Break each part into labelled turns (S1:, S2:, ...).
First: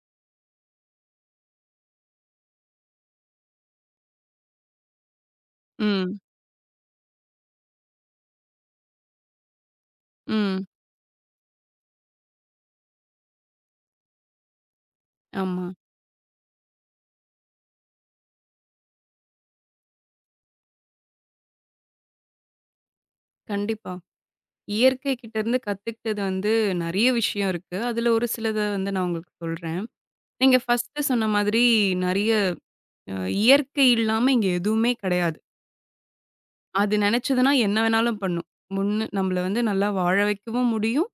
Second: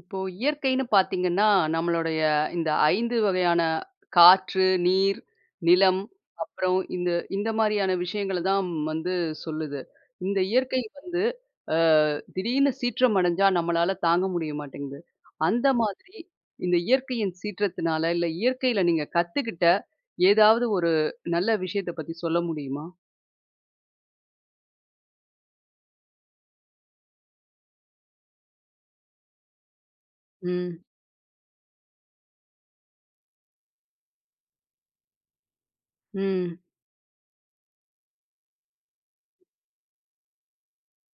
S1: இப்போ இயற்கைன்னு பார்த்தீங்கன்னா, நம்மளுடைய இந்த 5 வகையான காற்று, நீர், நிலம்,
S2: ம்,
S1: அப்புறம் இந்த இந்த மாரியான விஷயங்கள தான் வந்து சொல்லுது. இந்த
S2: ம்.
S1: இயற்கை வந்து அ திடீர்னு சீற்றம் அடைஞ்சா நம்மளால தாங்க முடிய மாட்டேங்குது.
S2: ஆமா.
S1: அந்த மாதிரி இந்த இயற்கையின் சீற்றத்தினால, இல்ல இயற்கையில நீங்க கத்துக்கிட்ட ஏதாவது ஒரு நல்ல விஷயத்த பத்தி சொல்ல முடியுமா?
S2: கண்டிப்பா. இயற்கை கிட்ட இருந்து கத்துக்கிட்டது வந்து நெறைய விஷயம் இருக்கு. அதுல ஒரு சிலத வந்து நான் உங்களுக்கு சொல்றேன். நீங்க
S1: ம்,
S2: ஃபர்ஸ்ட்டு சொன்ன மாதிரி நெறைய அ இயற்கை இல்லாம இங்க எதுவுமே கிடையாது.
S1: ம்,
S2: அது நெனச்சதுன்னா என்ன வேணாலும் பண்ணும். முன்னு நம்மள வந்து நல்லா வாழ வைக்கவும் முடியும்.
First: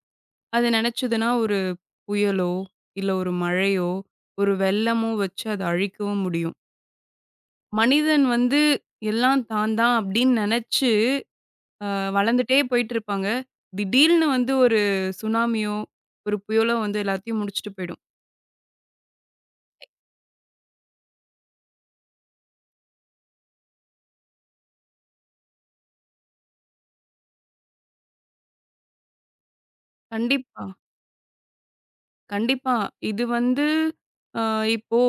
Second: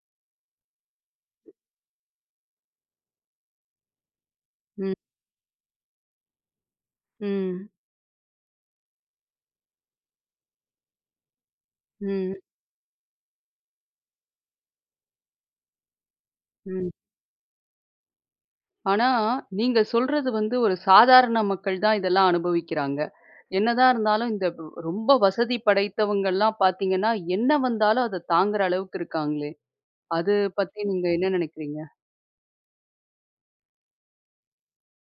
S2: அது நெனச்சதுன்னா ஒரு புயலோ, இல்ல ஒரு மழையோ, ஒரு
S1: ம்,
S2: வெள்ளமோ வச்சு அத அழிக்கவும் முடியும்.
S1: ம்,
S2: மனிதன் வந்து எல்லாம் தான் தான் அப்படின்னு நெனச்சு அ
S1: ம்,
S2: வளர்ந்துட்டே போயிட்டுருப்பாங்க. திடீல்னு வந்து ஒரு சுனாமியோ, ஒரு புயலோ
S1: ம்.
S2: வந்து எல்லாத்தையும் முடிச்சுட்டு போயிடும்.
S1: ஆனா, நீங்க சொல்றது வந்து ஒரு சாதாரண மக்கள் தான் இதெல்லாம் அனுபவிக்கிறாங்க. என்னதான் இருந்தாலும் இந்த ரொம்ப வசதி படைத்தவங்கலாம் பார்த்தீங்கன்னா, என்ன வந்தாலும் அத தாங்குற அளவுக்கு இருக்காங்களே! அது
S2: கண்டிப்பா,
S1: பத்தி நீங்க என்ன நினைக்கிறீங்க?
S2: கண்டிப்பா. இது வந்து அ இப்போ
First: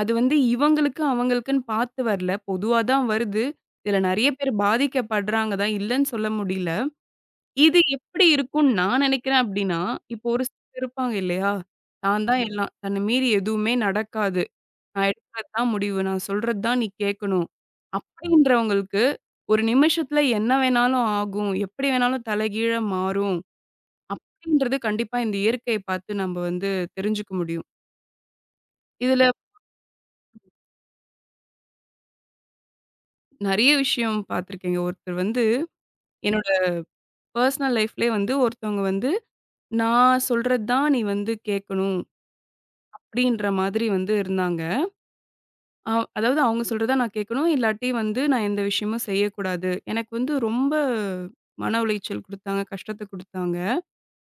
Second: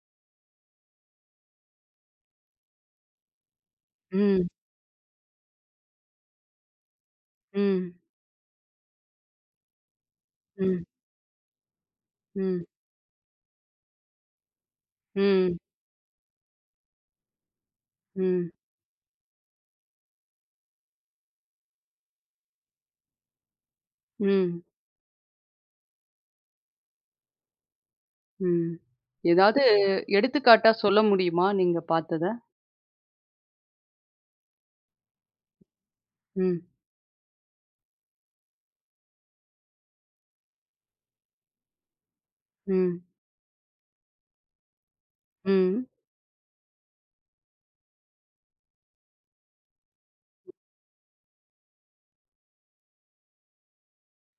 S2: அது வந்து இவங்களுக்கு, அவங்களுக்குன்னு பார்த்து வரல. பொதுவா தான் வருது. இதுல நெறைய
S1: ம்,
S2: பேர் பாதிக்கப்படுறாங்க தான், இல்லன்னு சொல்ல முடியல. இது
S1: ம்,
S2: எப்படி இருக்கும்னு நான் நெனைக்கிறேன் அப்படின்னா, இப்போ ஒரு சிலர்
S1: ம்,
S2: இருப்பாங்க இல்லையா? "நான் தான்
S1: ம்,
S2: எல்லாம். தன்ன மீறி எதுவுமே நடக்காது." நான் எடுக்கிறது
S1: ம்,
S2: தான் முடிவு. நான் சொல்றது தான் நீ கேட்கணும். ம்.
S1: ம்,
S2: அப்படின்றவங்களுக்கு, ஒரு நிமிஷத்துல என்ன வேணாலும் ஆகும். எப்படி வேணாலும் தலைகீழா மாறும்.
S1: ம்,
S2: அப்படின்றது கண்டிப்பா இந்த இயற்கைய பார்த்து நம்ம வந்து தெரிஞ்சுக்க முடியும்.
S1: ம்.
S2: இதுல
S1: ஏதாவது எடுத்துக்காட்டா சொல்ல முடியுமா? நீங்க பார்த்தத?
S2: நெறைய விஷயம் பார்த்துருக்கேங்க. ஒருத்தர் வந்து என்னோட
S1: ம்,
S2: பெர்சனல் லைஃப்லயே வந்து ஒருத்தவங்க வந்து, "நான் சொல்றது தான் நீ வந்து கேட்கணும்."
S1: ம்,
S2: அப்படின்ற மாதிரி வந்து இருந்தாங்க.
S1: ம்,
S2: அ அதாவது அவங்க சொல்றத நான் கேட்கணும். இல்லாட்டி வந்து நான் எந்த விஷயமும் செய்யக்கூடாது. எனக்கு வந்து ரொம்ப மன உளைச்சல் குடுத்தாங்க. கஷ்டத்த குடுத்தாங்க.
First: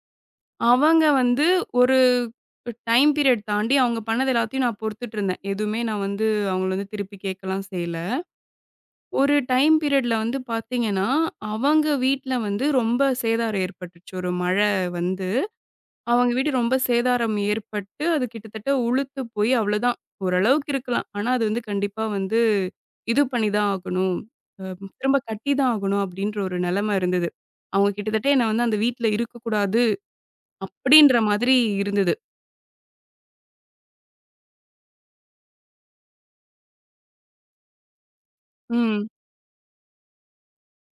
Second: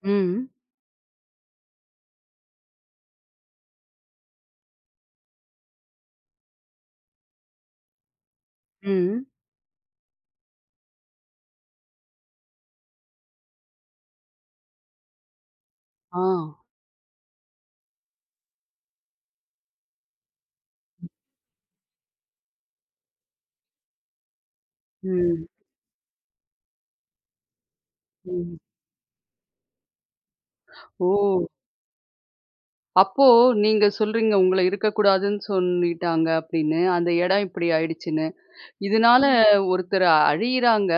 S1: ம்,
S2: அவங்க வந்து ஒரு டைம் பீரியட் தாண்டி அவங்க பண்ணது எல்லாத்தையும் நான் பொறுத்துட்டு இருந்தேன். எதுவுமே நான் வந்து அவங்கள வந்து திருப்பி கேட்கலாம் செய்யல.
S1: ம்.
S2: ஒரு டைம் பீரியட்ல வந்து பார்த்தீங்கன்னா, அவங்க வீட்ல வந்து ரொம்ப சேதாரம் ஏற்பட்டுச்சு. ஒரு மழை வந்து
S1: ஆ.
S2: அவங்க வீடு ரொம்ப சேதாரம் ஏற்பட்டு, அது கிட்டத்தட்ட உளுத்து போய் அவ்வளோதான். ஓரளவுக்கு இருக்கலாம். ஆனா, அது வந்து கண்டிப்பா வந்து இது பண்ணி தான் ஆகணும். அ திரும்ப
S1: ம்,
S2: கட்டி தான் ஆகணும் அப்டின்ற ஒரு நெலம இருந்தது. அவங்க கிட்டத்தட்ட என்ன
S1: ம்.
S2: வந்து அந்த வீட்ல இருக்கக்கூடாது
S1: ஓ!
S2: அப்டின்ற மாதிரி இருந்தது.
S1: அப்போ நீங்க சொல்றீங்க, உங்கள இருக்கக்கூடாதுன்னு சொல்லிட்டாங்க அப்படின்னு. அந்த இடம் இப்படி ஆயிடுச்சுன்னு.
S2: ம்,
S1: இதனால ம். ஒருத்தர் அழியிறாங்க.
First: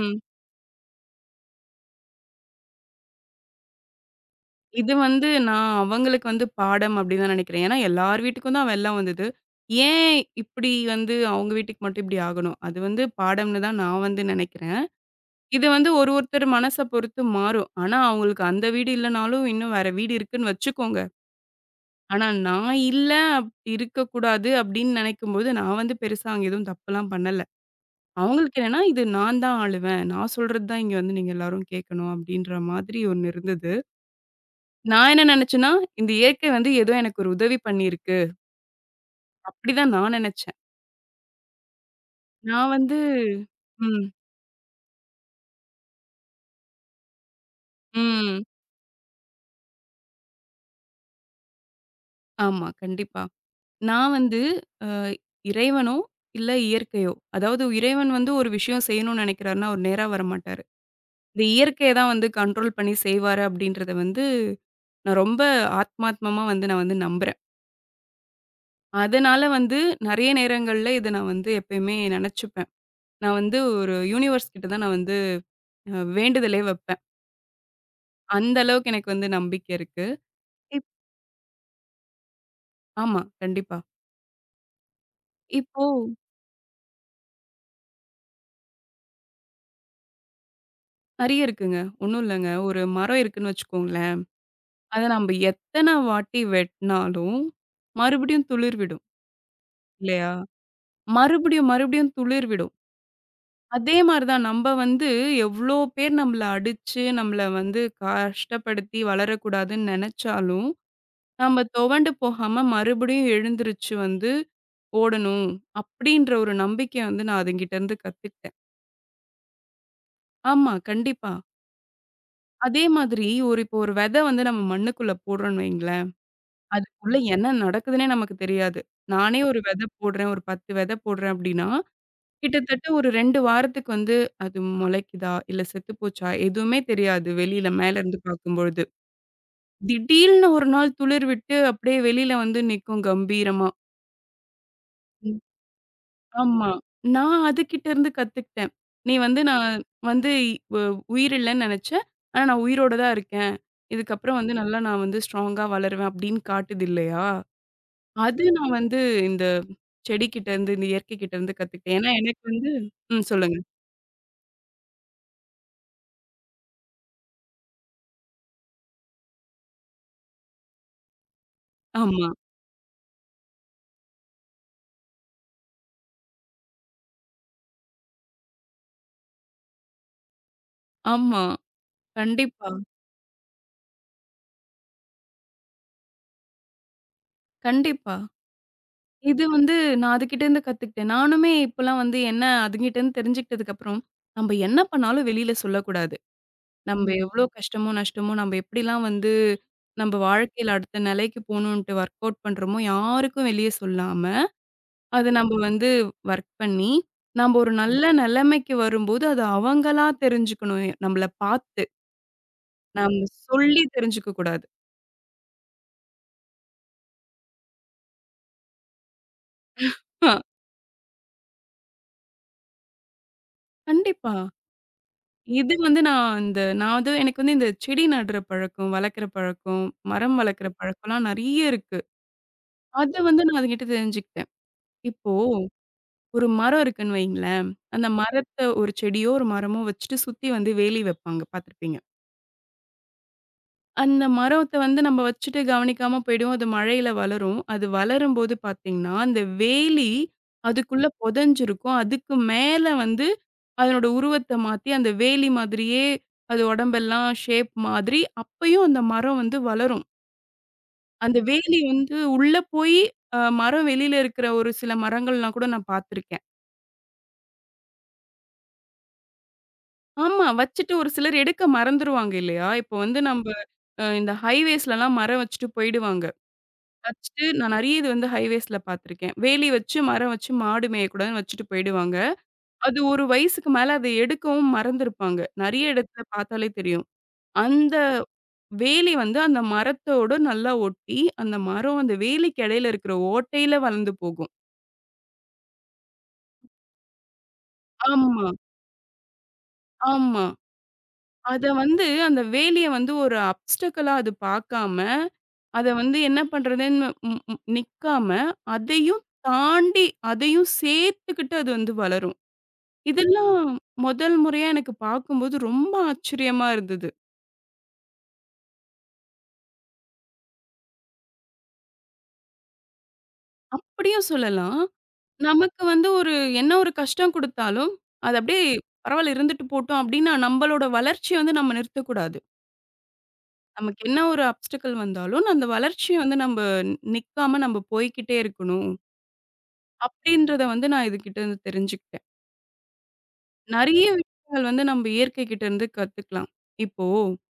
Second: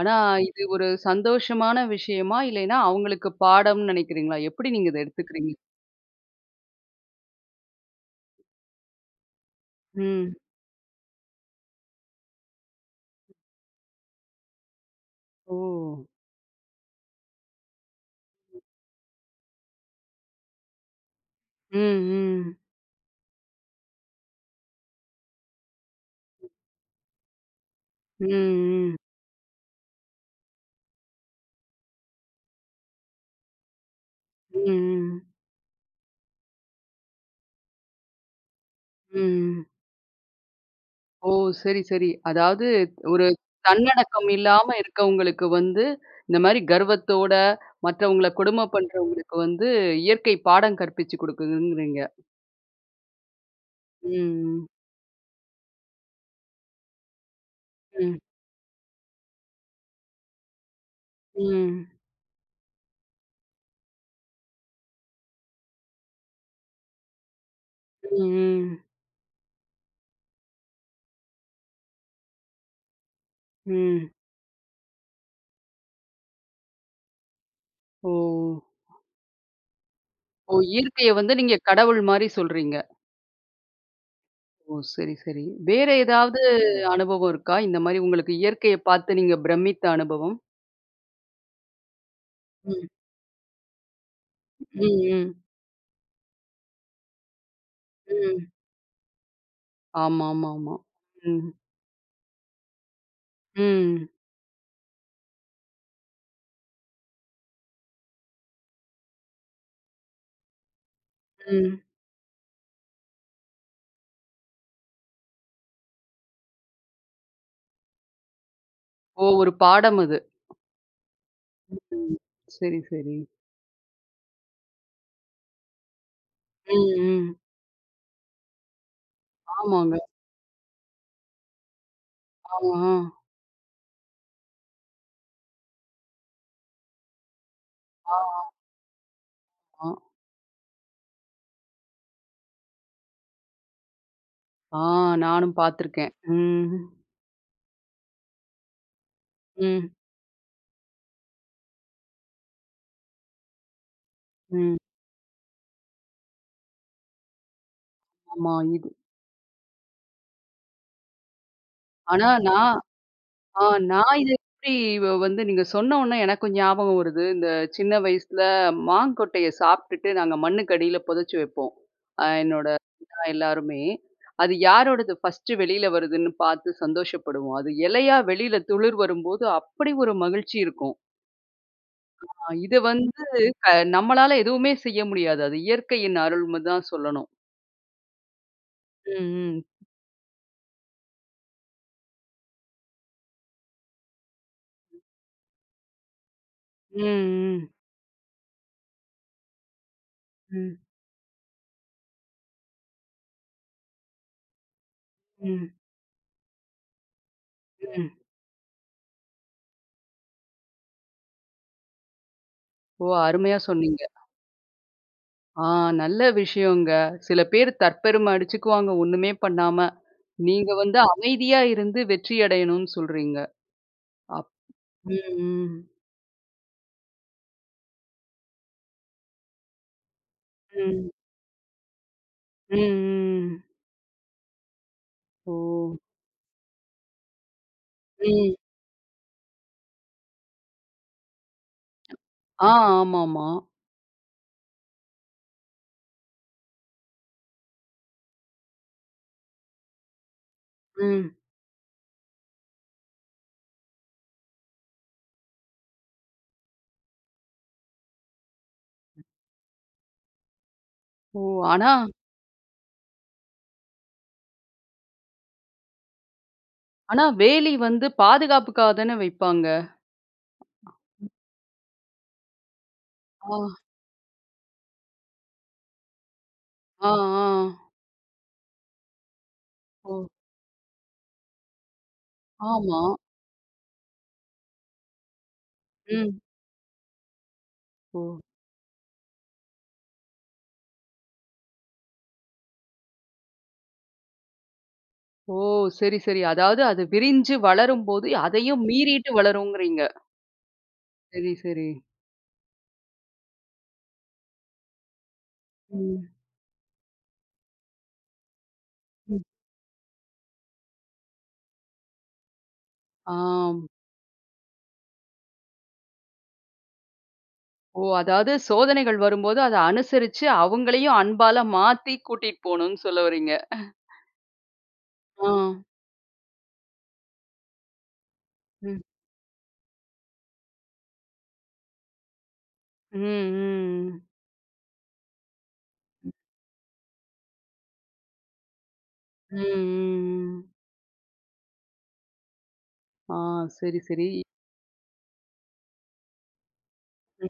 S1: ஆனா இது ஒரு சந்தோஷமான விஷயமா? இல்லைன்னா அவங்களுக்கு பாடம்ன்னு நினைக்கிறீங்களா? எப்படி நீங்க
S2: இது
S1: இத
S2: வந்து
S1: எடுத்துக்கிறீங்க?
S2: நான் அவங்களுக்கு வந்து பாடம் அப்டின்னு தான் நெனைக்கிறேன். ஏன்னா, எல்லார் வீட்டுக்கும் தான் வெள்ளம் வந்தது. ஏன்
S1: ம்.
S2: இப்டி வந்து அவங்க வீட்டுக்கு மட்டும் இப்டி ஆகணும்? அது வந்து பாடம்னு தான் நான் வந்து நெனைக்கிறேன்.
S1: ஓ!
S2: இது வந்து ஒரு ஒருத்தர் மனச பொறுத்து மாறும். ஆனா, அவங்களுக்கு அந்த வீடு இல்லனாலும், இன்னும் வேற வீடு இருக்குன்னு வச்சுக்கோங்க.
S1: ம்,
S2: ஆனா,
S1: ம்.
S2: நான் இல்ல, அப் இருக்கக்கூடாது அப்டின்னு நெனைக்கும்போது, நான் வந்து பெருசா அங்க எதுவும் தப்புலாம் பண்ணல.
S1: ம்,
S2: அவங்களுக்கு என்னன்னா,
S1: ம்.
S2: இது நான் தான் ஆளுவேன். நான் சொல்றது தான் இங்க வந்து நீங்க எல்லாரும் கேட்கணும் அப்டின்ற மாதிரி ஒண்ணு இருந்தது.
S1: ம்,
S2: நான்
S1: ம்.
S2: என்ன நெனச்சேன்னா, இந்த இயற்கை வந்து ஏதோ எனக்கு ஒரு உதவி பண்ணியிருக்கு.
S1: ம்.
S2: அப்டிதான் நான் நெனச்சேன்.
S1: ஓ! சரி, சரி. அதாவது
S2: நான் வந்து
S1: ஒரு
S2: ம்,
S1: தன்னடக்கம் இல்லாம இருக்கவங்களுக்கு வந்து, இந்த மாரி கர்வத்தோட மற்றவங்கள
S2: ம்.
S1: கொடும பண்றவங்களுக்கு வந்து இயற்கை பாடம் கற்பிச்சு குடுக்குதுங்கிறீங்க.
S2: ஆமா, கண்டிப்பா. நான் வந்து
S1: ம்,
S2: அ இறைவனோ, இல்ல இயற்கையோ, அதாவது இறைவன்
S1: ம், ம்,
S2: வந்து ஒரு விஷயம் செய்யணும்னு நினைக்கிறாருன்னா, அவர் நேரா வரமாட்டாரு. இந்த
S1: ம்,
S2: இயற்கைய தான் வந்து கண்ட்ரோல் பண்ணி செய்வாரு அப்படின்றத வந்து, நான் ரொம்ப ஆத்மாத்மமா வந்து நான் வந்து நம்புறேன்.
S1: ம்,
S2: அதனால வந்து நெறைய நேரங்கள்ல இத நான் வந்து எப்பயுமே நெனச்சுப்பேன். நான் வந்து ஒரு
S1: ம்.
S2: யூனிவர்ஸ் கிட்ட தான் நான் வந்து வேண்டுதலே வைப்பேன்.
S1: ஓ!
S2: அந்த அளவுக்கு எனக்கு வந்து நம்பிக்கை இருக்கு.
S1: ஓ!
S2: இப்
S1: இயற்கைய வந்து நீங்க கடவுள் மாரி சொல்றீங்க.
S2: ஆமா, கண்டிப்பா.
S1: ஓ! சரி, சரி.
S2: இப்போ
S1: வேற ஏதாவது அனுபவம் இருக்கா? இந்த மாரி உங்களுக்கு இயற்கைய பார்த்து நீங்க பிரமித்த அனுபவம்?
S2: நெறைய இருக்குங்க. ஒண்ணும் இல்லங்க. ஒரு
S1: ம்,
S2: மரம் இருக்குன்னு வச்சுக்கோங்களேன்.
S1: ம்,
S2: அத
S1: ம்,
S2: நம்ப எத்தன வாட்டி வெட்னாலும்,
S1: ம்.
S2: மறுபடியும் துளிர் விடும். இல்லையா?
S1: ஆமாமாமா. ம்,
S2: மறுபடியும், மறுபடியும் துளிர் விடும். அதே
S1: ம்,
S2: மாரி தான் நம்ப வந்து எவ்ளோ பேர் நம்மள அடிச்சு, நம்மள வந்து கஷ்டப்படுத்தி வளரக்கூடாதுன்னு நெனச்சாலும், நம்ம
S1: ம்.
S2: துவண்டு போகாம மறுபடியும் எழுந்திருச்சு வந்து ஓடணும், அப்படின்ற ஒரு நம்பிக்கைய வந்து நான் அதுங்கிட்டருந்து கத்துக்கிட்டேன்.
S1: ஓ! ஒரு பாடம் அது.
S2: ஆமா, கண்டிப்பா.
S1: ம். சரி,
S2: அதே
S1: சரி.
S2: மாதிரி ஒரு இப்போ ஒரு வெத வந்து நம்ம மண்ணுக்குள்ள போடுறோம்னு வைங்களேன்.
S1: ம்,
S2: அதுக்குள்ள
S1: ம்.
S2: என்ன நடக்குதுன்னே நமக்கு தெரியாது. நானே ஒரு விதை
S1: ஆமாங்க.
S2: போடுறேன், ஒரு 10 விதை போடுறேன் அப்டின்னா, கிட்டத்தட்ட
S1: ஆமா.
S2: ஒரு 2 வாரத்துக்கு வந்து அது முளைக்குதா? இல்ல செத்து போச்சா? எதுவுமே தெரியாது. வெளியில
S1: ஆ,
S2: மேலருந்து பார்க்கும்பொழுது.
S1: ஆமா.
S2: திடீல்னு ஒரு நாள் துளிர் விட்டு அப்டியே வெளியில வந்து நிக்கும் கம்பீரமா.
S1: ஆ
S2: ம்.
S1: நானும் பார்த்துருக்கேன்.
S2: ஆமா.
S1: ம்.
S2: நான் அதுகிட்டருந்து கத்துக்கிட்டேன். நீ வந்து நான்
S1: ம்.
S2: வந்து இ- உ உயிர் இல்லன்னு நெனச்சேன். ஆனா நான் உயிரோட தான் இருக்கேன். இதுக்கப்புறம் வந்து
S1: ம்.
S2: நல்லா நான் வந்து ஸ்ட்ராங்கா வளருவேன் அப்டின்னு காட்டுது இல்லையா? அது
S1: ஆமா
S2: நான்
S1: இது.
S2: வந்து இந்த செடிகிட்ட இருந்து, இந்த இயற்கை கிட்ட இருந்து கத்துக்கிட்டேன். ஏன்னா
S1: ஆனா
S2: எனக்கு வந்து
S1: நான்
S2: சொல்லுங்க.
S1: ஆ நான் இத எப்படி வந்து நீங்க சொன்ன உடனே எனக்கும் ஞாபகம் வருது. இந்த சின்ன வயசுல மாங்கொட்டைய சாப்பிட்டுட்டு நாங்க மண்ணுக்கு அடியில புதைச்சு வைப்போம்.
S2: ஆமா,
S1: என்னோட எல்லாருமே. அது யாரோடது ஃபர்ஸ்ட்டு வெளியில வருதுன்னு பார்த்து சந்தோஷப்படுவோம். அது இலையா வெளியில துளிர் வரும்போது அப்படி ஒரு மகிழ்ச்சி இருக்கும்.
S2: ஆமா. கண்டிப்பா,
S1: இது வந்து க நம்மளால எதுவுமே செய்ய முடியாது. அது இயற்கையின் அருள்ன்னு தான் சொல்லணும்.
S2: கண்டிப்பா.
S1: ம்,
S2: இது
S1: ம்.
S2: வந்து நான் அதுகிட்ட இருந்து கத்துக்கிட்டேன். நானுமே இப்பலாம் வந்து என்ன அதுகிட்ட இருந்து தெரிஞ்சுக்கிட்டதுக்கப்புறம், நம்ப என்ன பண்ணாலும் வெளியில சொல்லக்கூடாது.
S1: ம்,
S2: நம்ப எவ்ளோ
S1: ம்.
S2: கஷ்டமோ, நஷ்டமோ, நம்ப எப்படிலாம் வந்து நம்ப வாழ்க்கையில
S1: ம்,
S2: அடுத்த நிலைக்கு போணுன்ட்டு ஒர்க் அவுட் பண்றோமோ, யாருக்கும் வெளிய சொல்லாம அது நம்ம
S1: ம்,
S2: வந்து வொர்க் பண்ணி, நம்ப ஒரு நல்ல
S1: ம்.
S2: நிலைமைக்கு வரும்போது, அது அவங்களா தெரிஞ்சுக்கணும். நம்மள பார்த்து.
S1: ஓ!
S2: நம்ம
S1: அருமையா
S2: சொல்லி
S1: சொன்னீங்க.
S2: தெரிஞ்சுக்க கூடாது.
S1: ஆ நல்ல விஷயங்க. சில பேர் தற்பெரும அடிச்சுக்குவாங்க ஒண்ணுமே பண்ணாம.
S2: ஆ
S1: நீங்க வந்து அமைதியா இருந்து வெற்றி அடையணும்னு சொல்றீங்க.
S2: கண்டிப்பா.
S1: அப் ம், ம்.
S2: இது வந்து நான் இந்த நான் வந்து எனக்கு வந்து இந்த செடி நடுற பழக்கம், வளர்க்குற பழக்கம், மரம் வளர்க்குற
S1: ம்.
S2: பழக்கம்லாம் நெறைய இருக்கு.
S1: ம்,
S2: அத வந்து நான்
S1: ம்.
S2: அதுகிட்ட தெரிஞ்சுக்கிட்டேன். இப்போ
S1: ஓ!
S2: ஒரு மரம் இருக்குன்னு வைங்களேன், அந்த
S1: ம்.
S2: மரத்த ஒரு செடியோ, ஒரு மரமோ வச்சுட்டு சுத்தி வந்து வேலி வைப்பாங்க பார்த்துருப்பீங்க.
S1: ஆ ஆமாமா.
S2: அந்த மரத்த வந்து நம்ம வச்சுட்டு கவனிக்காம போயிடுவோம். அது மழையில வளரும். அது வளரும்போது பார்த்தீங்கன்னா, அந்த வேலி அதுக்குள்ள
S1: ம்.
S2: புதைஞ்சிருக்கும். அதுக்கு மேல வந்து அதனோட உருவத்த மாத்தி, அந்த வேலி மாதிரியே அது உடம்பெல்லாம் ஷேப் மாதிரி, அப்பயும் அந்த மரம் வந்து வளரும். அந்த
S1: ஓ!
S2: வேலி
S1: ஆனா
S2: வந்து உள்ள போய் மரம் வெளியில இருக்கிற ஒரு சில மரங்கள்லாம் கூட நான் பார்த்துருக்கேன்.
S1: ஆனா வேலி வந்து பாதுகாப்புக்காக தானே வைப்பாங்க.
S2: ஆமா. வச்சுட்டு ஒரு சிலர் எடுக்க மறந்துருவாங்க இல்லையா? இப்போ வந்து நம்ப
S1: ஆ,
S2: இந்த ஹைவேஸ்லலாம் மரம் வச்சுட்டு போயிடுவாங்க.
S1: ஆ, ஆ.
S2: வச்சுட்டு நான் நெறைய இது வந்து ஹைவேஸ்ல பார்த்துருக்கேன். வேலி வச்சு,
S1: ஓ!
S2: மரம் வச்சு, மாடு மேயக்கூடாதுன்னு வச்சுட்டு போயிடுவாங்க. அது
S1: ஆமா.
S2: ஒரு வயசுக்கு மேல அத எடுக்கவும் மறந்திருப்பாங்க. நெறைய இடத்துல
S1: ம்.
S2: பார்த்தாலே தெரியும். அந்த
S1: ஓ!
S2: வேலி வந்து அந்த மரத்தோட நல்லா ஒட்டி, அந்த மரம் அந்த வேலிக்கு இடையில இருக்கிற ஓட்டையில வளர்ந்து போகும்.
S1: ஓ! சரி, சரி. அதாவது அது விரிஞ்சு வளரும்போது,
S2: ஆமா,
S1: அதையும் மீறிட்டு வளருங்கிறீங்க.
S2: ஆமா.
S1: சரி,
S2: அத
S1: சரி.
S2: வந்து அந்த வேலிய வந்து ஒரு அப்ஸ்டக்கிளா அது பார்க்காம, அத வந்து
S1: ம்.
S2: என்ன பண்றதுன்னு ம் ம் நிக்காம, அதையும்
S1: ம்.
S2: தாண்டி அதையும் சேர்த்துக்கிட்டு அது வந்து வளரும்.
S1: ஆ.
S2: இதெல்லாம் முதல் முறையா எனக்கு பார்க்கும்போது ரொம்ப ஆச்சரியமா இருந்தது.
S1: ஓ! அதாவது சோதனைகள் வரும்போது, அத அனுசரிச்சு அவங்களையும் அன்பால மாத்தி கூட்டிட்டு போணும்னு சொல்ல வரீங்க.
S2: அப்படியும் சொல்லலாம்.
S1: ஆ.
S2: நமக்கு வந்து ஒரு என்ன ஒரு கஷ்டம் குடுத்தாலும், அது அப்படியே
S1: ம்.
S2: பரவால்ல இருந்துட்டு போட்டும் அப்படின்னு நம்பளோட வளர்ச்சிய வந்து நம்ம நிறுத்தக்கூடாது.
S1: ம்,
S2: நமக்கு என்ன
S1: ம்.
S2: ஒரு அப்ஸ்டக்கிள் வந்தாலும், அந்த வளர்ச்சிய வந்து நம்ப நிக்காம நம்ம போய்க்கிட்டே இருக்கணும்.
S1: ம், ம், ம்.
S2: அப்படின்றத வந்து நான் இதுகிட்ட இருந்து தெரிஞ்சுக்கிட்டேன்.
S1: ஆ சரி,
S2: நெறைய
S1: சரி.
S2: விஷயங்கள் வந்து நம்ம இயற்கை கிட்ட இருந்து கத்துக்கலாம். இப்போ
S1: ம்.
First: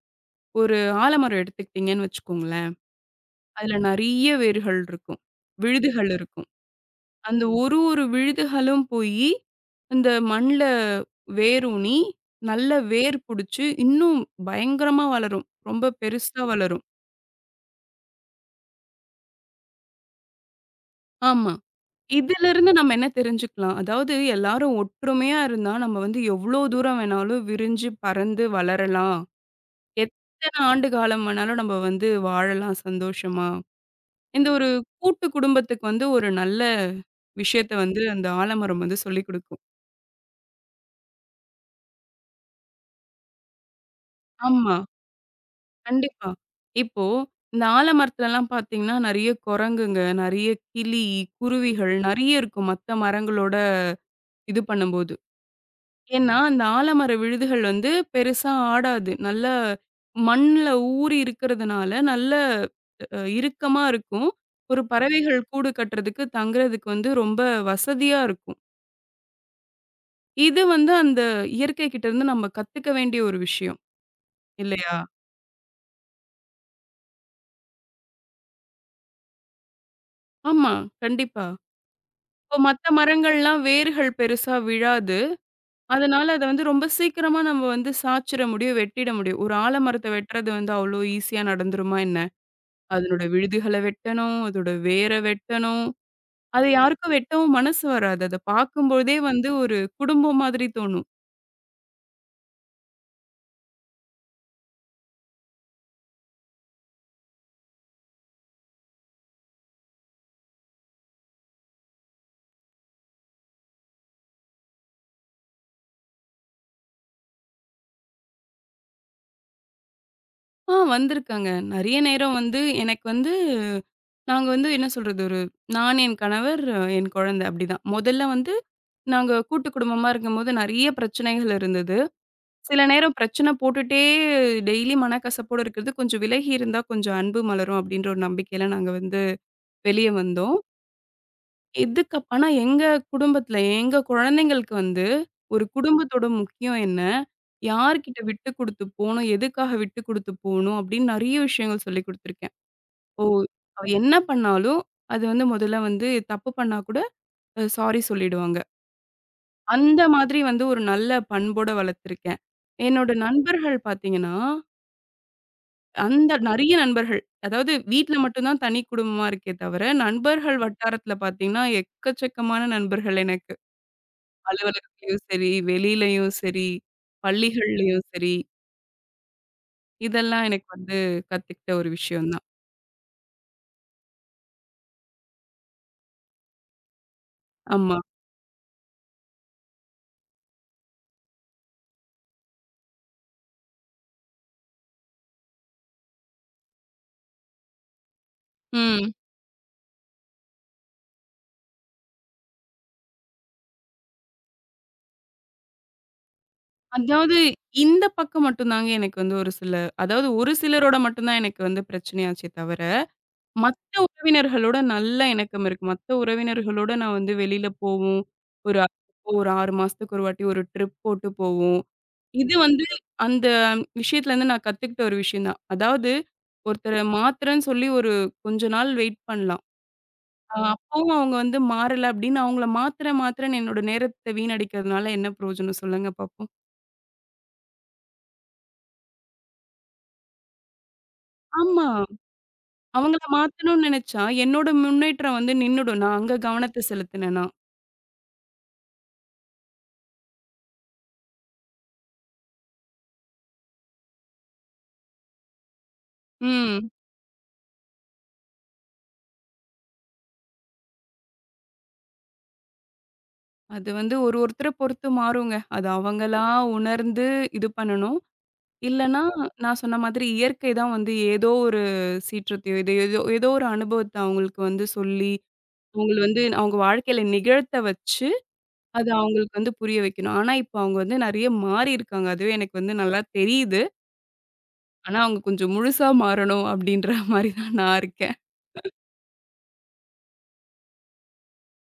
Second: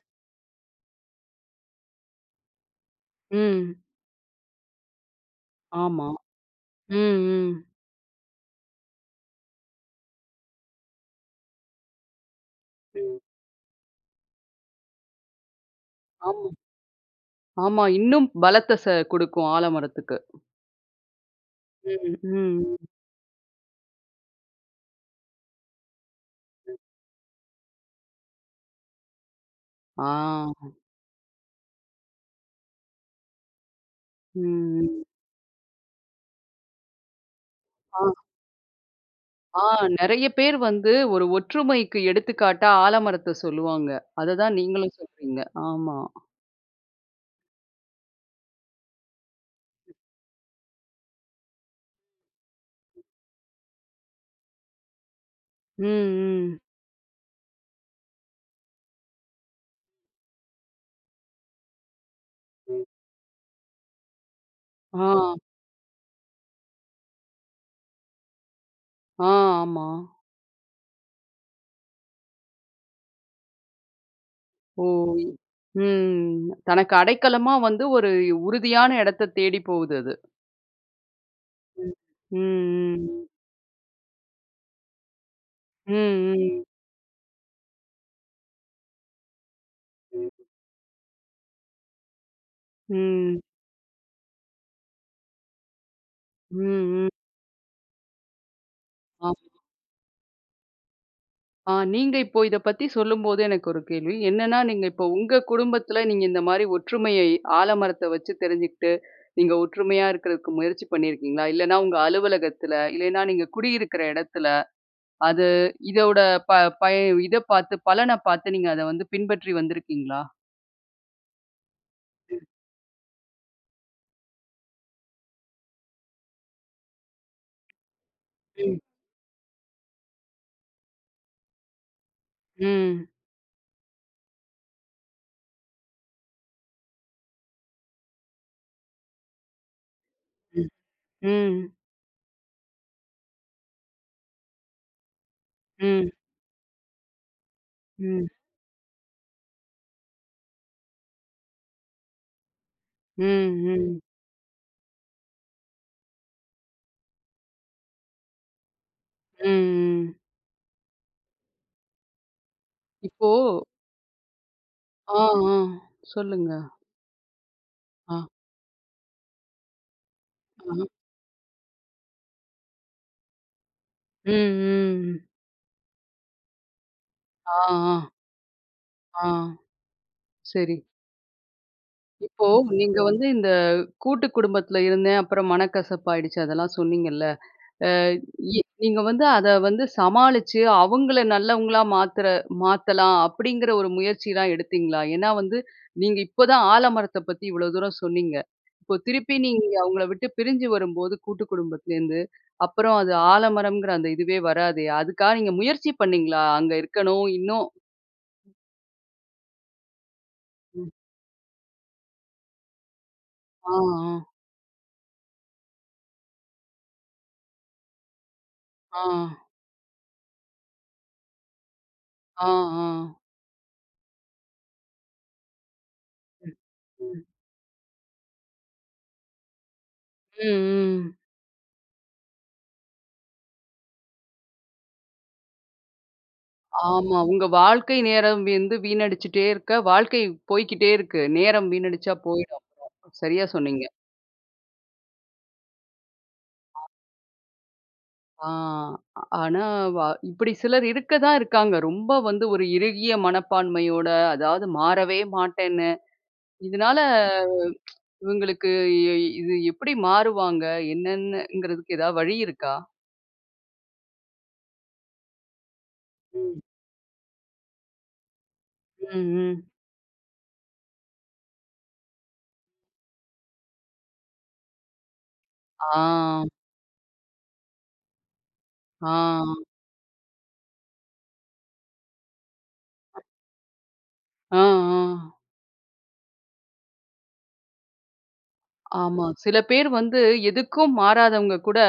S2: ஒரு ஆலமரம் எடுத்துக்கிட்டீங்கன்னு வச்சுக்கோங்களேன்.
S1: ம்.
S2: அதுல நெறைய வேர்கள் இருக்கும்.
S1: ஆமா.
S2: விழுதுகள் இருக்கும்.
S1: ம்,
S2: அந்த
S1: ம்.
S2: ஒரு ஒரு விழுதுகளும் போயி, அந்த மண்ல வேரூனி, நல்ல வேர்
S1: ம்.
S2: புடிச்சு, இன்னும் பயங்கரமா வளரும். ரொம்ப பெருசா
S1: ஆமா.
S2: வளரும்.
S1: ஆமா. இன்னும் பலத்த குடுக்கும் ஆலமரத்துக்கு.
S2: ஆமா.
S1: ம்,
S2: இதிலிருந்து
S1: ம்.
S2: நம்ம என்ன தெரிஞ்சுக்கலாம்? அதாவது எல்லாரும் ஒற்றுமையா இருந்தா, நம்ம வந்து எவ்ளோ தூரம் வேணாலும் விரிஞ்சு, பறந்து வளரலாம்.
S1: ஆ.
S2: எத்தன ஆண்டு காலம் வேணாலும் நம்ம வந்து வாழலாம் சந்தோஷமா. இந்த ஒரு
S1: ம்.
S2: கூட்டு குடும்பத்துக்கு வந்து ஒரு நல்ல விஷயத்த
S1: ஆ,
S2: வந்து அந்த ஆலமரம் வந்து சொல்லிக் குடுக்கும்.
S1: ஆ நெறைய பேர் வந்து ஒரு ஒற்றுமைக்கு எடுத்துக்காட்டா ஆலமரத்த சொல்லுவாங்க. அததான்
S2: ஆமா.
S1: நீங்களும் சொல்றீங்க. ஆமா.
S2: கண்டிப்பா. இப்போ இந்த ஆலமரத்துலலாம் பார்த்தீங்கன்னா, நெறைய குரங்குங்க, நெறைய கிளி, குருவிகள் நெறைய இருக்கும். மத்த மரங்களோட இது பண்ணும்போது. ஏன்னா,
S1: ம்,
S2: அந்த ஆலமர விழுதுகள் வந்து பெருசா ஆடாது. நல்ல மண்ல ஊறி இருக்கிறதுனால, நல்ல
S1: ம்.
S2: இறுக்கமா இருக்கும். ஒரு
S1: ஆ,
S2: பறவைகள் கூடு கட்டுறதுக்கு, தங்குறதுக்கு வந்து ரொம்ப வசதியா இருக்கும்.
S1: ஆ ஆமா.
S2: இது வந்து அந்த இயற்கை கிட்ட இருந்து நம்ம கத்துக்க வேண்டிய ஒரு விஷயம்.
S1: ஓ!
S2: இல்லையா?
S1: இ- ம். தனக்கு அடைக்கலமா வந்து ஒரு உறுதியான இடத்த தேடி போகுது அது.
S2: ஆமா, கண்டிப்பா.
S1: ம். ம்,
S2: இப்போ மத்த
S1: ம்.
S2: மரங்கள்லாம் வேர்கள் பெருசா விழாது. அதனால அத
S1: ம்,
S2: வந்து ரொம்ப சீக்கிரமா நம்ம வந்து சாய்ச்சிட முடியும், வெட்டிட முடியும். ஒரு ஆலமரத்த
S1: ம்.
S2: வெட்டுறது வந்து அவ்ளோ ஈஸியா நடந்துருமா என்ன? அதனோட
S1: ம்.
S2: விழுதுகள வெட்டணும், அதோட வேர வெட்டணும்.
S1: ம்,
S2: அத
S1: ம்.
S2: யாருக்கும் வெட்டவும் மனசு வராது. அத பார்க்கும்போதே வந்து ஒரு குடும்பம் மாதிரி தோணும்.
S1: நீங்க இப்போ இத பத்தி சொல்லும்போது எனக்கு ஒரு கேள்வி. என்னன்னா, நீங்க இப்போ உங்க குடும்பத்துல நீங்க இந்த மாரி ஒற்றுமையை ஆலமரத்த வச்சு தெரிஞ்சுக்கிட்டு, நீங்க ஒற்றுமையா இருக்கிறதுக்கு முயற்சி பண்ணியிருக்கீங்களா? இல்லன்னா உங்க அலுவலகத்துல, இல்லைன்னா நீங்க குடியிருக்கிற இடத்துல, அது இதோட ப பய இத பார்த்து பலன பார்த்து நீங்க அத வந்து பின்பற்றி வந்திருக்கீங்களா?
S2: ஆ வந்திருக்காங்க. நெறைய நேரம் வந்து எனக்கு வந்து நாங்க வந்து என்ன சொல்றது? ஒரு நான், என் கணவர், என் குழந்தை அப்படிதான். முதல்ல வந்து
S1: ம்.
S2: நாங்க கூட்டு குடும்பமா இருக்கும்போது நெறைய பிரச்சனைகள் இருந்தது. சில
S1: ம்.
S2: நேரம் பிரச்சனை போட்டுட்டே டெய்லி மனக்கசப்போட இருக்கிறது, கொஞ்சம் விலகி இருந்தா கொஞ்சம் அன்பு மலரும் அப்டின்ற ஒரு நம்பிக்கையில நாங்க வந்து வெளிய வந்தோம்.
S1: ம். ம்.
S2: ஆனா எங்க குடும்பத்துல, எங்க குழந்தைங்களுக்கு வந்து ஒரு
S1: ம்.
S2: குடும்பத்தோட முக்கியம் என்ன? யார்கிட்ட
S1: ம்.
S2: விட்டு குடுத்து போணும்? எதுக்காக விட்டு குடுத்து போணும்? அப்டின்னு நெறைய விஷயங்கள் சொல்லிக் குடுத்துருக்கேன்.
S1: ம்.
S2: ஓ!
S1: ம்.
S2: அவ
S1: ம்.
S2: என்ன பண்ணாலும், அது வந்து முதல்ல வந்து தப்பு பண்ணா கூட சாரி சொல்லிடுவாங்க. அந்த
S1: ம்.
S2: மாதிரி வந்து ஒரு நல்ல பண்போட வளர்த்துருக்கேன். என்னோட
S1: இப்போ
S2: நண்பர்கள் பார்த்தீங்கன்னா
S1: ஆ, ஆ.
S2: அந்த
S1: சொல்லுங்க.
S2: நெறைய நண்பர்கள். அதாவது வீட்ல
S1: ஆ.
S2: மட்டும் தான் தனி குடும்பமா இருக்கே தவிர, நண்பர்கள்
S1: ஆ.
S2: வட்டாரத்துல பார்த்தீங்கன்னா, எக்கச்சக்கமான நண்பர்கள் எனக்கு.
S1: ம். ம்.
S2: அலுவலகத்திலயும் சரி, வெளியிலயும் சரி,
S1: ஆ, ஆ.
S2: பள்ளிகள்லயும் சரி,
S1: ஆ.
S2: இதெல்லாம் எனக்கு
S1: சரி.
S2: வந்து கத்துக்கிட்ட ஒரு விஷயம் தான்.
S1: இப்போ நீங்க வந்து இந்த கூட்டு குடும்பத்துல இருந்தேன், அப்புறம் மனக்கசப்பாயிடுச்சு அதெல்லாம் சொன்னீங்கல்ல.
S2: ஆமா.
S1: இ நீங்க வந்து அத வந்து சமாளிச்சு, அவங்கள நல்லவங்களா மாத்துற மாத்தலாம் அப்படிங்கிற ஒரு முயற்சிலாம் எடுத்தீங்களா? ஏன்னா வந்து நீங்க இப்ப தான் ஆலமரத்த பத்தி இவ்வளோ தூரம் சொன்னீங்க. இப்போ
S2: ம்.
S1: திருப்பி நீங்க அவங்கள விட்டு பிரிஞ்சு வரும்போது கூட்டு குடும்பத்துலேருந்து, அப்புறம் அது ஆலமரம்ங்கிற அந்த இதுவே வராதே, அதுக்காக நீங்க முயற்சி பண்ணீங்களா? அங்க இருக்கணும்,
S2: அதாவது
S1: இன்னும்
S2: இந்த பக்கம் மட்டும் தாங்க எனக்கு வந்து ஒரு சில அதாவது ஒரு
S1: ம்.
S2: சிலரோட மட்டும் தான் எனக்கு வந்து பிரச்சனையாச்சே தவிர
S1: ஆ,
S2: மத்த உறவினர்களோட நல்ல இணக்கம் இருக்கு. மத்த உறவினர்களோட நான் வந்து வெளியில போவோம். ஒரு
S1: ஆ,
S2: ஒரு 6 மாசத்துக்கு ஒரு வாட்டி ஒரு ட்ரிப் போட்டு போவோம்.
S1: ஆ,
S2: இது
S1: ஆ,
S2: வந்து
S1: ஆ.
S2: அந்த விஷயத்துலேருந்து நான் கத்துக்கிட்ட ஒரு விஷயம் தான். அதாவது
S1: ம்.
S2: ஒருத்தர
S1: ம்.
S2: மாத்துறேன்னு சொல்லி ஒரு கொஞ்ச நாள் வெயிட் பண்ணலாம்.
S1: ம்,
S2: அப்பவும்
S1: ம்.
S2: அவங்க வந்து மாறல அப்படின்னு அவங்கள மாத்துறேன் மாத்துறேன்னு என்னோட நேரத்த வீணடிக்கிறதுனால என்ன பிரயோஜனம் சொல்லுங்க பாப்போம்.
S1: ஆமா. உங்க வாழ்க்கை நேரம் வந்து வீணடிச்சுட்டே இருக்க, வாழ்க்கை போய்க்கிட்டே இருக்கு. நேரம்
S2: ஆமா.
S1: வீணடிச்சா போயிடும் அப்புறம்.
S2: அவங்கள
S1: சரியா சொன்னீங்க.
S2: மாத்தணும்னு நினைச்சா என்னோட முன்னேற்றம் வந்து நின்னுடும். நான் அங்க கவனத்த செலுத்தினேன்னா.
S1: ஆ ஆனா வ இப்படி சிலர் இருக்க தான் இருக்காங்க. ரொம்ப வந்து ஒரு இறுகிய மனப்பான்மையோட, அதாவது மாறவே மாட்டேன்னு.
S2: ம்.
S1: இதனால இவங்களுக்கு இ இது எப்படி மாறுவாங்க? என்னன்னுங்கிறதுக்கு ஏதாவது வழி இருக்கா?
S2: அது வந்து ஒரு ஒருத்தர பொறுத்து மாறுங்க. அது அவங்களா
S1: ம்.
S2: உணர்ந்து இது பண்ணணும்.
S1: ம்,
S2: இல்லன்னா, கண்டிப்பா.
S1: ம்.
S2: நான் சொன்ன மாதிரி இயற்கை தான் வந்து ஏதோ ஒரு சீற்றத்தையோ, இது ஏதோ ஏதோ ஒரு அனுபவத்த அவங்களுக்கு வந்து சொல்லி, அவங்கள வந்து
S1: ஆ.
S2: அவங்க வாழ்க்கையில நிகழ்த்த வச்சு, அத
S1: ஆ.
S2: அவங்களுக்கு வந்து புரிய வைக்கணும். ஆனா, இப்ப அவங்க வந்து நெறைய மாறியிருக்காங்க. அதுவே எனக்கு வந்து நல்லா தெரியுது.
S1: ஆ, ஆ.
S2: ஆனா, அவங்க கொஞ்சம் முழுசா மாறணும் அப்டின்ற மாரி தான் நான் இருக்கேன்.
S1: ஆமா. சில பேர் வந்து எதுக்கும் மாறாதவங்க கூட,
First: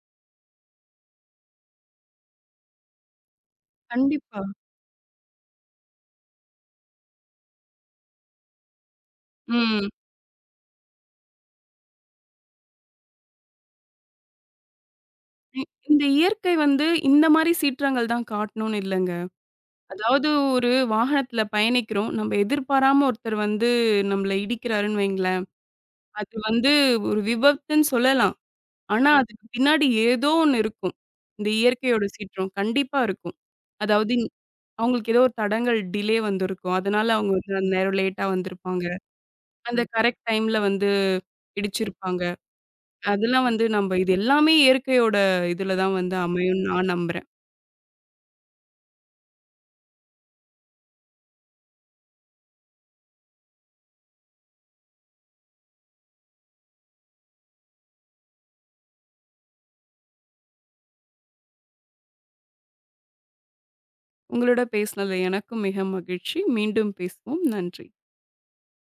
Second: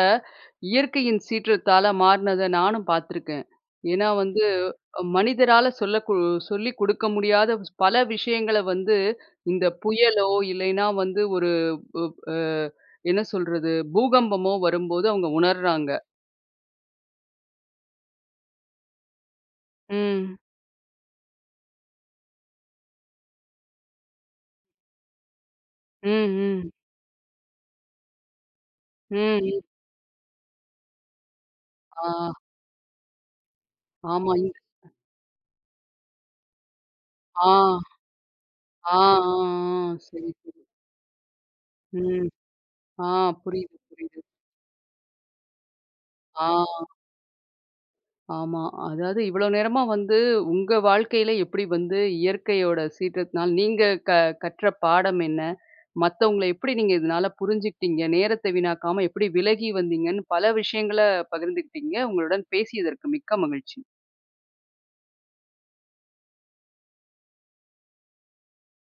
S1: இயற்கையின் சீற்றத்தால மாறுனத நானும் பார்த்துருக்கேன். ஏன்னா
S2: கண்டிப்பா.
S1: வந்து மனிதரால சொல்லிக் குடுக்க முடியாத பல விஷயங்கள வந்து, இந்த
S2: ம்.
S1: புயலோ இல்லைன்னா வந்து ஒரு உப் அ என்ன சொல்றது? பூகம்பமோ வரும்போது அவங்க
S2: இ
S1: உணர்றாங்க.
S2: இந்த இயற்கை வந்து இந்த மாரி சீற்றங்கள் தான் காட்டணும்னு இல்லங்க. அதாவது
S1: ம்.
S2: ஒரு வாகனத்துல பயணிக்கிறோம். நம்ம எதிர்பாராம ஒருத்தர் வந்து நம்மள இடிக்கிறாருன்னு வைங்களேன்.
S1: ம்,
S2: அது
S1: ம்.
S2: வந்து ஒரு விபத்துன்னு சொல்லலாம். ஆனா
S1: ம்,
S2: அதுக்கு
S1: ம்.
S2: பின்னாடி ஏதோ ஒண்ணு இருக்கும். இந்த இயற்கையோட
S1: ஆ.
S2: சீற்றம் கண்டிப்பா இருக்கும். அதாவது இந்-
S1: ஆமா. இந்த
S2: அவங்களுக்கு ஏதோ ஒரு தடங்கல் டிலே வந்திருக்கும். அதனால அவங்க
S1: ஆ,
S2: வந்து அந்த நேரம் லேட்டா வந்திருப்பாங்க.
S1: ஆ, ஆ,
S2: அந்த
S1: ஆ.
S2: கரெக்ட்
S1: சரி, சரி.
S2: டைம்ல வந்து இடிச்சிருப்பாங்க.
S1: ம். ஆ
S2: அதெல்லாம் வந்து
S1: புரியுது,
S2: நம்ம இது
S1: புரியுது.
S2: எல்லாமே இயற்கையோட இதுல தான் வந்து
S1: ஆ.
S2: அமையும்னு நான் நம்புறேன்.
S1: ஆமா. அதாவது இவ்வளோ நேரமா வந்து உங்க வாழ்க்கையில எப்படி வந்து இயற்கையோட சீற்றத்தினால் நீங்க க கற்ற பாடம் என்ன? மத்தவங்கள எப்படி நீங்க இதனால புரிஞ்சுக்கிட்டீங்க? நேரத்த வீணாக்காம எப்படி விலகி வந்தீங்கன்னு பல விஷயங்கள பகிர்ந்துக்கிட்டீங்க. உங்களுடன் பேசியதற்கு மிக்க மகிழ்ச்சி.
S2: உங்களோட பேசினதுல எனக்கும் மிக மகிழ்ச்சி. மீண்டும் பேசுவோம். நன்றி.